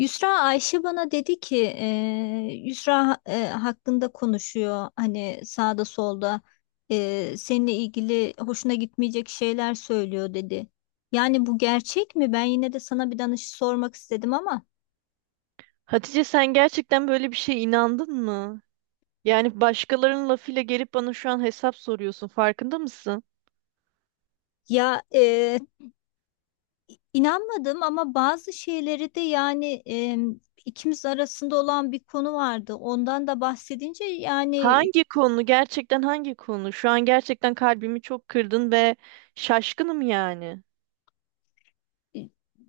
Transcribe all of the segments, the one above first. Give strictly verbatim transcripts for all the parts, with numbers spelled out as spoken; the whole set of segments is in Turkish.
Yusra Ayşe bana dedi ki eee, Yusra eee, hakkında konuşuyor hani sağda solda eee, seninle ilgili hoşuna gitmeyecek şeyler söylüyor dedi. Yani bu gerçek mi? Ben yine de sana bir danış sormak istedim ama Hatice, sen gerçekten böyle bir şeye inandın mı? Yani başkalarının lafıyla gelip bana şu an hesap soruyorsun. Farkında mısın? ya eee, inanmadım ama bazı şeyleri de yani eee, ikimiz arasında olan bir konu vardı. Ondan da bahsedince yani. Hangi konu? Gerçekten hangi konu? Şu an gerçekten kalbimi çok kırdın ve şaşkınım yani.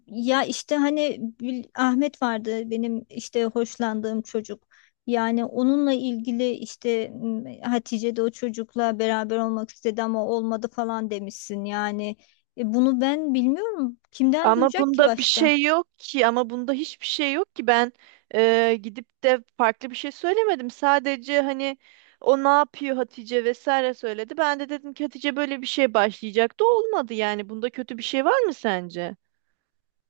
Ya işte hani Gül- Ahmet vardı benim işte hoşlandığım çocuk. Yani onunla ilgili işte m, Hatice de o çocukla beraber olmak istedi ama olmadı falan demişsin. Yani e, bunu ben bilmiyorum. Kimden Ama duyacak ki bunda bir başka? şey yok ki. Ama bunda hiçbir şey yok ki. Ben e, gidip de farklı bir şey söylemedim. Sadece hani o ne yapıyor Hatice vesaire söyledi. Ben de dedim ki Hatice böyle bir şey başlayacaktı. Olmadı yani. Bunda kötü bir şey var mı sence?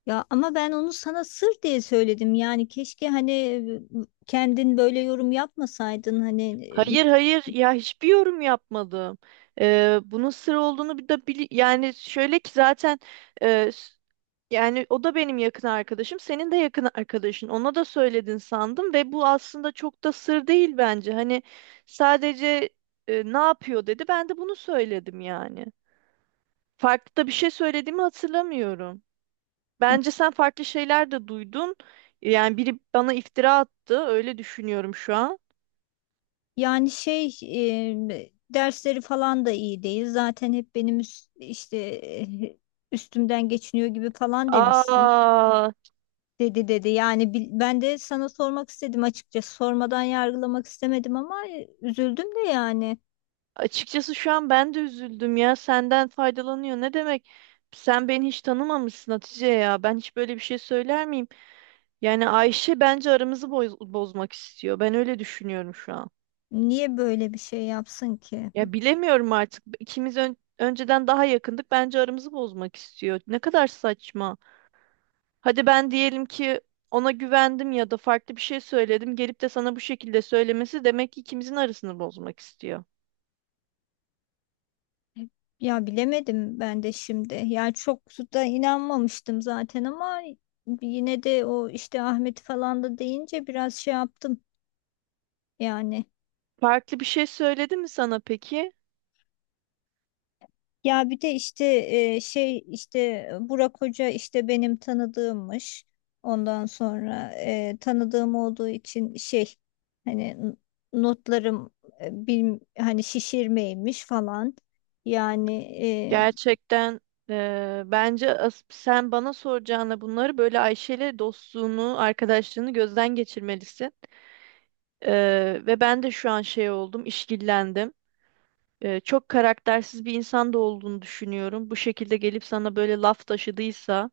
Ya ama ben onu sana sır diye söyledim. Yani keşke hani e, kendin böyle yorum yapmasaydın. Hani ıı, Hayır hayır ya hiçbir yorum yapmadım. Ee, bunun sır olduğunu bir de bili- yani şöyle ki zaten e, s- yani o da benim yakın arkadaşım, senin de yakın arkadaşın. Ona da söyledin sandım ve bu aslında çok da sır değil bence. Hani sadece e, ne yapıyor dedi. Ben de bunu söyledim yani. Farklı da bir şey söylediğimi hatırlamıyorum. Bence sen farklı şeyler de duydun. Yani biri bana iftira attı. Öyle düşünüyorum şu an. yani şey e, dersleri falan da iyi değil. Zaten hep benim üst- işte e, üstümden geçiniyor gibi falan demişsin. Aa, Dedi dedi. Yani bil- ben de sana sormak istedim açıkçası. Sormadan yargılamak istemedim ama e, üzüldüm de yani. açıkçası şu an ben de üzüldüm ya. Senden faydalanıyor. Ne demek? Sen beni hiç tanımamışsın Hatice ya. Ben hiç böyle bir şey söyler miyim? Yani Ayşe bence aramızı boz- bozmak istiyor. Ben öyle düşünüyorum şu an. Niye böyle bir şey yapsın ki? Ya bilemiyorum artık. İkimiz ön- önceden daha yakındık. Bence aramızı bozmak istiyor. Ne kadar saçma. Hadi ben diyelim ki ona güvendim ya da farklı bir şey söyledim. Gelip de sana bu şekilde söylemesi demek ki ikimizin arasını bozmak istiyor. Ya bilemedim ben de şimdi. Yani çok da inanmamıştım zaten ama yine de o işte Ahmet falan da deyince biraz şey yaptım yani. Farklı bir şey söyledi mi sana peki? Ya bir de işte e, şey işte Burak Hoca işte benim tanıdığımmış. Ondan sonra e, tanıdığım olduğu için şey hani n- notlarım e, bilm- hani şişirmeymiş falan. Yani, Gerçekten eee, bence as- sen bana soracağına bunları böyle Ayşe'yle dostluğunu, arkadaşlığını gözden geçirmelisin. Eee, ve ben de şu an şey oldum, işkillendim. Eee, çok karaktersiz bir insan da olduğunu düşünüyorum. Bu şekilde gelip sana böyle laf taşıdıysa.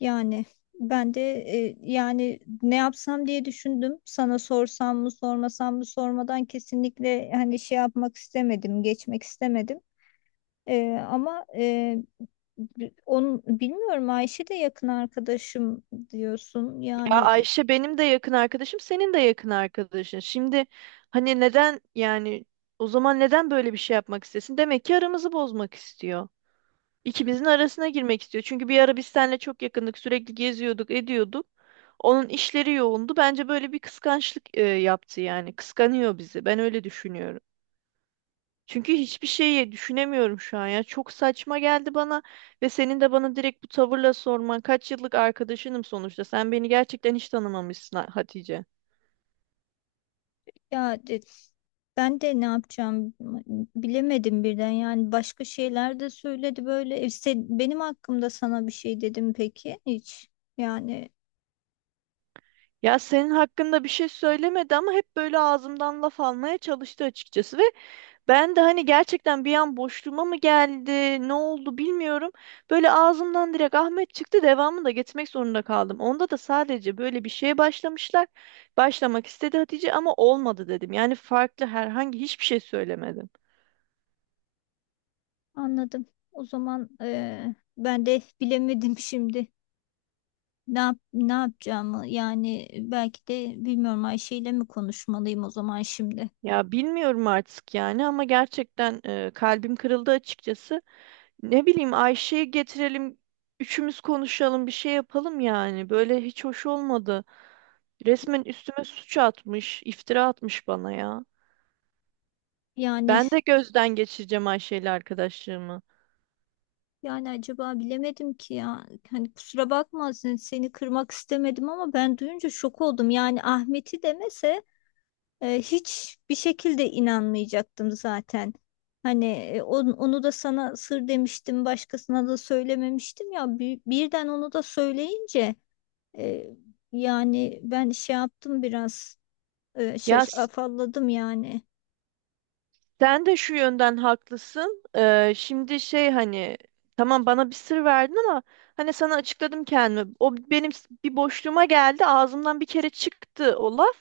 yani ben de e, yani ne yapsam diye düşündüm. Sana sorsam mı sormasam mı sormadan kesinlikle hani şey yapmak istemedim, geçmek istemedim. E, ama e, bi- onun bilmiyorum Ayşe de yakın arkadaşım diyorsun. Ya Yani Ayşe benim de yakın arkadaşım, senin de yakın arkadaşın. Şimdi hani neden yani o zaman neden böyle bir şey yapmak istesin? Demek ki aramızı bozmak istiyor. İkimizin arasına girmek istiyor. Çünkü bir ara biz seninle çok yakındık. Sürekli geziyorduk, ediyorduk. Onun işleri yoğundu. Bence böyle bir kıskançlık e, yaptı yani. Kıskanıyor bizi. Ben öyle düşünüyorum. Çünkü hiçbir şeyi düşünemiyorum şu an ya. Çok saçma geldi bana ve senin de bana direkt bu tavırla sorman. Kaç yıllık arkadaşınım sonuçta. Sen beni gerçekten hiç tanımamışsın Ha- Hatice. ya de- ben de ne yapacağım bilemedim birden. Yani başka şeyler de söyledi böyle. E, sen- benim hakkımda sana bir şey dedim peki hiç. Yani, Ya senin hakkında bir şey söylemedi ama hep böyle ağzımdan laf almaya çalıştı açıkçası ve ben de hani gerçekten bir an boşluğuma mı geldi, ne oldu bilmiyorum. Böyle ağzımdan direkt Ahmet çıktı, devamını da getirmek zorunda kaldım. Onda da sadece böyle bir şeye başlamışlar. Başlamak istedi Hatice ama olmadı dedim. Yani farklı herhangi hiçbir şey söylemedim. anladım. O zaman eee, ben de bilemedim şimdi. Ne yap, ne yapacağımı yani belki de bilmiyorum Ayşe ile mi konuşmalıyım o zaman şimdi. Ya bilmiyorum artık yani ama gerçekten e, kalbim kırıldı açıkçası. Ne bileyim Ayşe'yi getirelim, üçümüz konuşalım, bir şey yapalım yani. Böyle hiç hoş olmadı. Resmen üstüme suç atmış, iftira atmış bana ya. Yani, Ben de gözden geçireceğim Ayşe ile arkadaşlığımı. yani acaba bilemedim ki ya. Hani kusura bakma sen- seni kırmak istemedim ama ben duyunca şok oldum. Yani Ahmet'i demese eee, hiç bir şekilde inanmayacaktım zaten. Hani e, on- onu da sana sır demiştim, başkasına da söylememiştim ya. Bir- birden onu da söyleyince E, yani ben şey yaptım biraz e, Ya şaş s- afalladım yani. sen de şu yönden haklısın. Ee, şimdi şey hani tamam bana bir sır verdin ama hani sana açıkladım kendimi. O benim s- bir boşluğuma geldi. Ağzımdan bir kere çıktı o laf.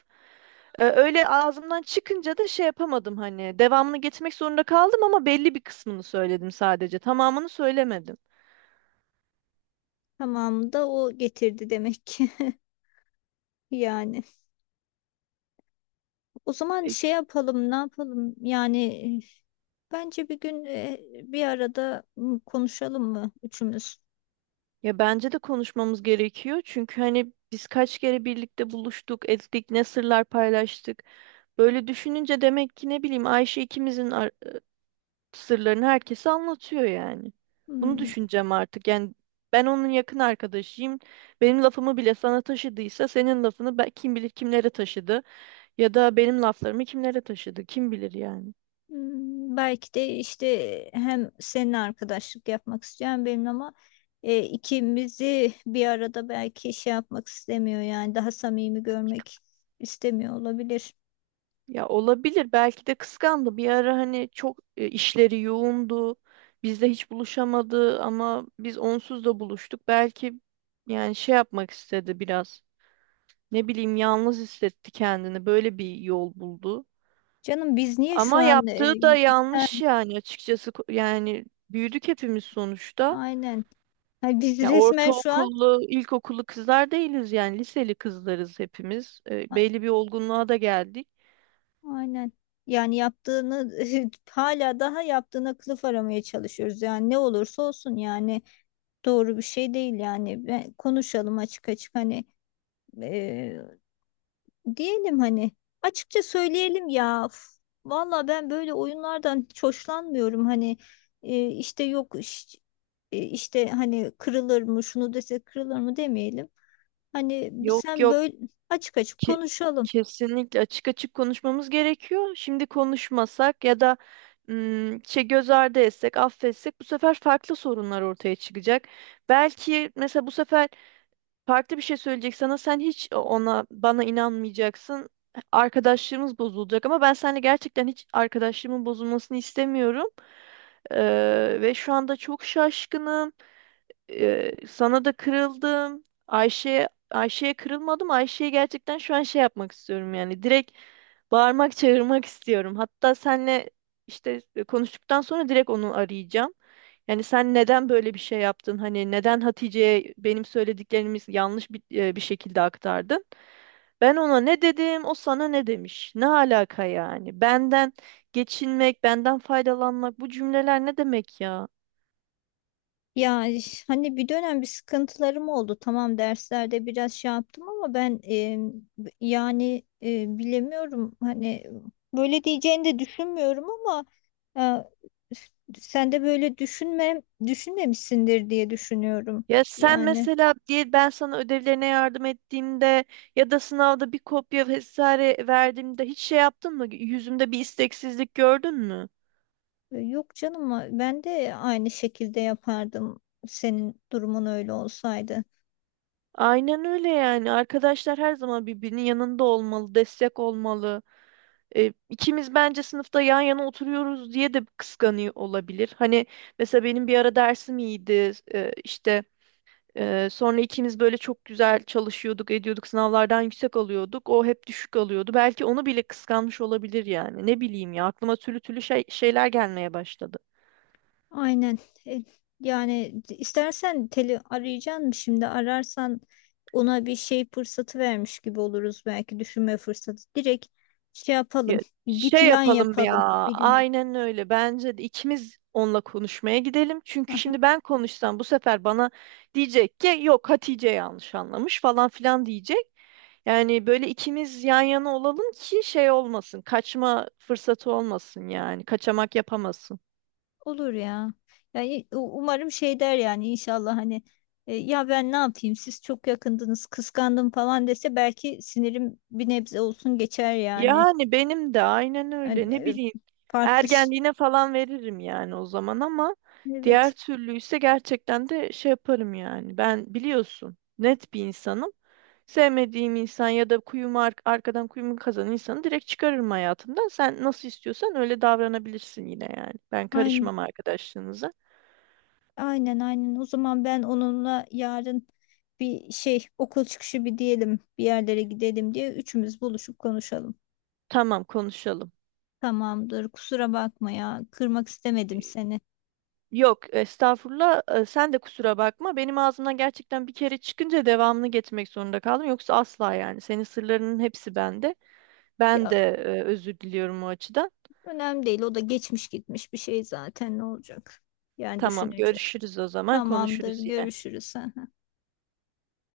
Ee, öyle ağzımdan çıkınca da şey yapamadım hani. Devamını getirmek zorunda kaldım ama belli bir kısmını söyledim sadece. Tamamını söylemedim. Tamamı da o getirdi demek ki yani. O zaman E, şey yapalım ne yapalım yani, e, bence bir gün e, bir arada m, konuşalım mı üçümüz? ya bence de konuşmamız gerekiyor. Çünkü hani biz kaç kere birlikte buluştuk, ettik, ne sırlar paylaştık. Böyle düşününce demek ki ne bileyim Ayşe ikimizin ar- sırlarını herkese anlatıyor yani. Bunu Hmm. düşüneceğim artık. Yani ben onun yakın arkadaşıyım. Benim lafımı bile sana taşıdıysa senin lafını ben, kim bilir kimlere taşıdı ya da benim laflarımı kimlere taşıdı kim bilir yani. Hmm, belki de işte hem seninle arkadaşlık yapmak isteyen benim ama e, ikimizi bir arada belki şey yapmak istemiyor yani daha samimi görmek istemiyor olabilir. Ya olabilir belki de kıskandı. Bir ara hani çok e, işleri yoğundu. Bizle hiç buluşamadı ama biz onsuz da buluştuk. Belki yani şey yapmak istedi biraz. Ne bileyim yalnız hissetti kendini. Böyle bir yol buldu. Canım biz niye şu Ama an e, yaptığı da ha, yanlış yani açıkçası. Ko- yani büyüdük hepimiz sonuçta. aynen. Ha, biz Ya resmen şu an ortaokullu, ilkokullu kızlar değiliz yani liseli kızlarız hepimiz. E, a- belli bir olgunluğa da geldik. aynen. Yani yaptığını hala daha yaptığına kılıf aramaya çalışıyoruz. Yani ne olursa olsun yani doğru bir şey değil yani. Ben, konuşalım açık açık hani, e, diyelim hani açıkça söyleyelim ya. Uf, vallahi ben böyle oyunlardan hiç hoşlanmıyorum. Hani e, işte yok iş- e, işte hani kırılır mı şunu dese kırılır mı demeyelim. Hani Yok sen yok böyle açık açık ki, konuşalım. kesinlikle açık açık konuşmamız gerekiyor. Şimdi konuşmasak ya da ım, şey göz ardı etsek, affetsek bu sefer farklı sorunlar ortaya çıkacak. Belki mesela bu sefer farklı bir şey söyleyecek sana. Sen hiç ona bana inanmayacaksın. Arkadaşlığımız bozulacak ama ben seninle gerçekten hiç arkadaşlığımın bozulmasını istemiyorum. Ee, ve şu anda çok şaşkınım. Ee, sana da kırıldım. Ayşe'ye Ayşe'ye kırılmadım. Ayşe'ye gerçekten şu an şey yapmak istiyorum yani. Direkt bağırmak, çağırmak istiyorum. Hatta senle işte e, konuştuktan sonra direkt onu arayacağım. Yani sen neden böyle bir şey yaptın? Hani neden Hatice'ye benim söylediklerimiz yanlış bir, e, bir şekilde aktardın? Ben ona ne dedim, o sana ne demiş? Ne alaka yani? Benden geçinmek, benden faydalanmak bu cümleler ne demek ya? Ya iş- hani bir dönem bir sıkıntılarım oldu. Tamam derslerde biraz şey yaptım ama ben e, b- yani e, bilemiyorum. Hani böyle diyeceğini de düşünmüyorum ama e, sen de böyle düşünme düşünmemişsindir diye düşünüyorum. Ya sen Yani mesela diye ben sana ödevlerine yardım ettiğimde ya da sınavda bir kopya vesaire verdiğimde hiç şey yaptın mı? Yüzümde bir isteksizlik gördün mü? e, yok canım ben de aynı şekilde yapardım senin durumun öyle olsaydı. Aynen öyle yani. Arkadaşlar her zaman birbirinin yanında olmalı, destek olmalı. E, ikimiz bence sınıfta yan yana oturuyoruz diye de kıskanıyor olabilir. Hani mesela benim bir ara dersim iyiydi. E, işte ee, sonra ikimiz böyle çok güzel çalışıyorduk, ediyorduk, sınavlardan yüksek alıyorduk. O hep düşük alıyordu. Belki onu bile kıskanmış olabilir yani. Ne bileyim ya aklıma türlü türlü şey, şeyler gelmeye başladı. Aynen. E, yani istersen teli arayacaksın şimdi ararsan ona bir şey fırsatı vermiş gibi oluruz belki düşünme fırsatı. Direkt şey yapalım. Ya, Bir şey plan yapalım ya. yapalım bir güne. Aynen öyle. Bence de ikimiz onunla konuşmaya gidelim. Çünkü Aha, şimdi ben konuşsam bu sefer bana diyecek ki yok Hatice yanlış anlamış falan filan diyecek. Yani böyle ikimiz yan yana olalım ki şey olmasın. Kaçma fırsatı olmasın yani. Kaçamak yapamasın. olur ya. Yani u- umarım şey der yani inşallah hani, e, ya ben ne yapayım siz çok yakındınız kıskandım falan dese belki sinirim bir nebze olsun geçer yani. Yani benim de aynen öyle. Hani, Ne e, bileyim. farklı ş- Ergenliğine falan veririm yani o zaman ama diğer evet. türlü ise gerçekten de şey yaparım yani. Ben biliyorsun net bir insanım. Sevmediğim insan ya da kuyumu ar- arkadan kuyumu kazan insanı direkt çıkarırım hayatımdan. Sen nasıl istiyorsan öyle davranabilirsin yine yani. Ben Aynen. karışmam arkadaşlığınıza. Aynen, aynen. O zaman ben onunla yarın bir şey okul çıkışı bir diyelim bir yerlere gidelim diye üçümüz buluşup konuşalım. Tamam konuşalım. Tamamdır. Kusura bakma ya. Kırmak istemedim seni. Yok, estağfurullah. Ee, Sen de kusura bakma. Benim ağzımdan gerçekten bir kere çıkınca devamını getirmek zorunda kaldım. Yoksa asla yani. Senin sırlarının hepsi bende. Ben de Ya e, özür diliyorum o açıdan. önemli değil. O da geçmiş gitmiş bir şey zaten ne olacak? Yani Tamam, düşününce. görüşürüz o zaman. Tamamdır. Konuşuruz yine. Görüşürüz. Hı hı.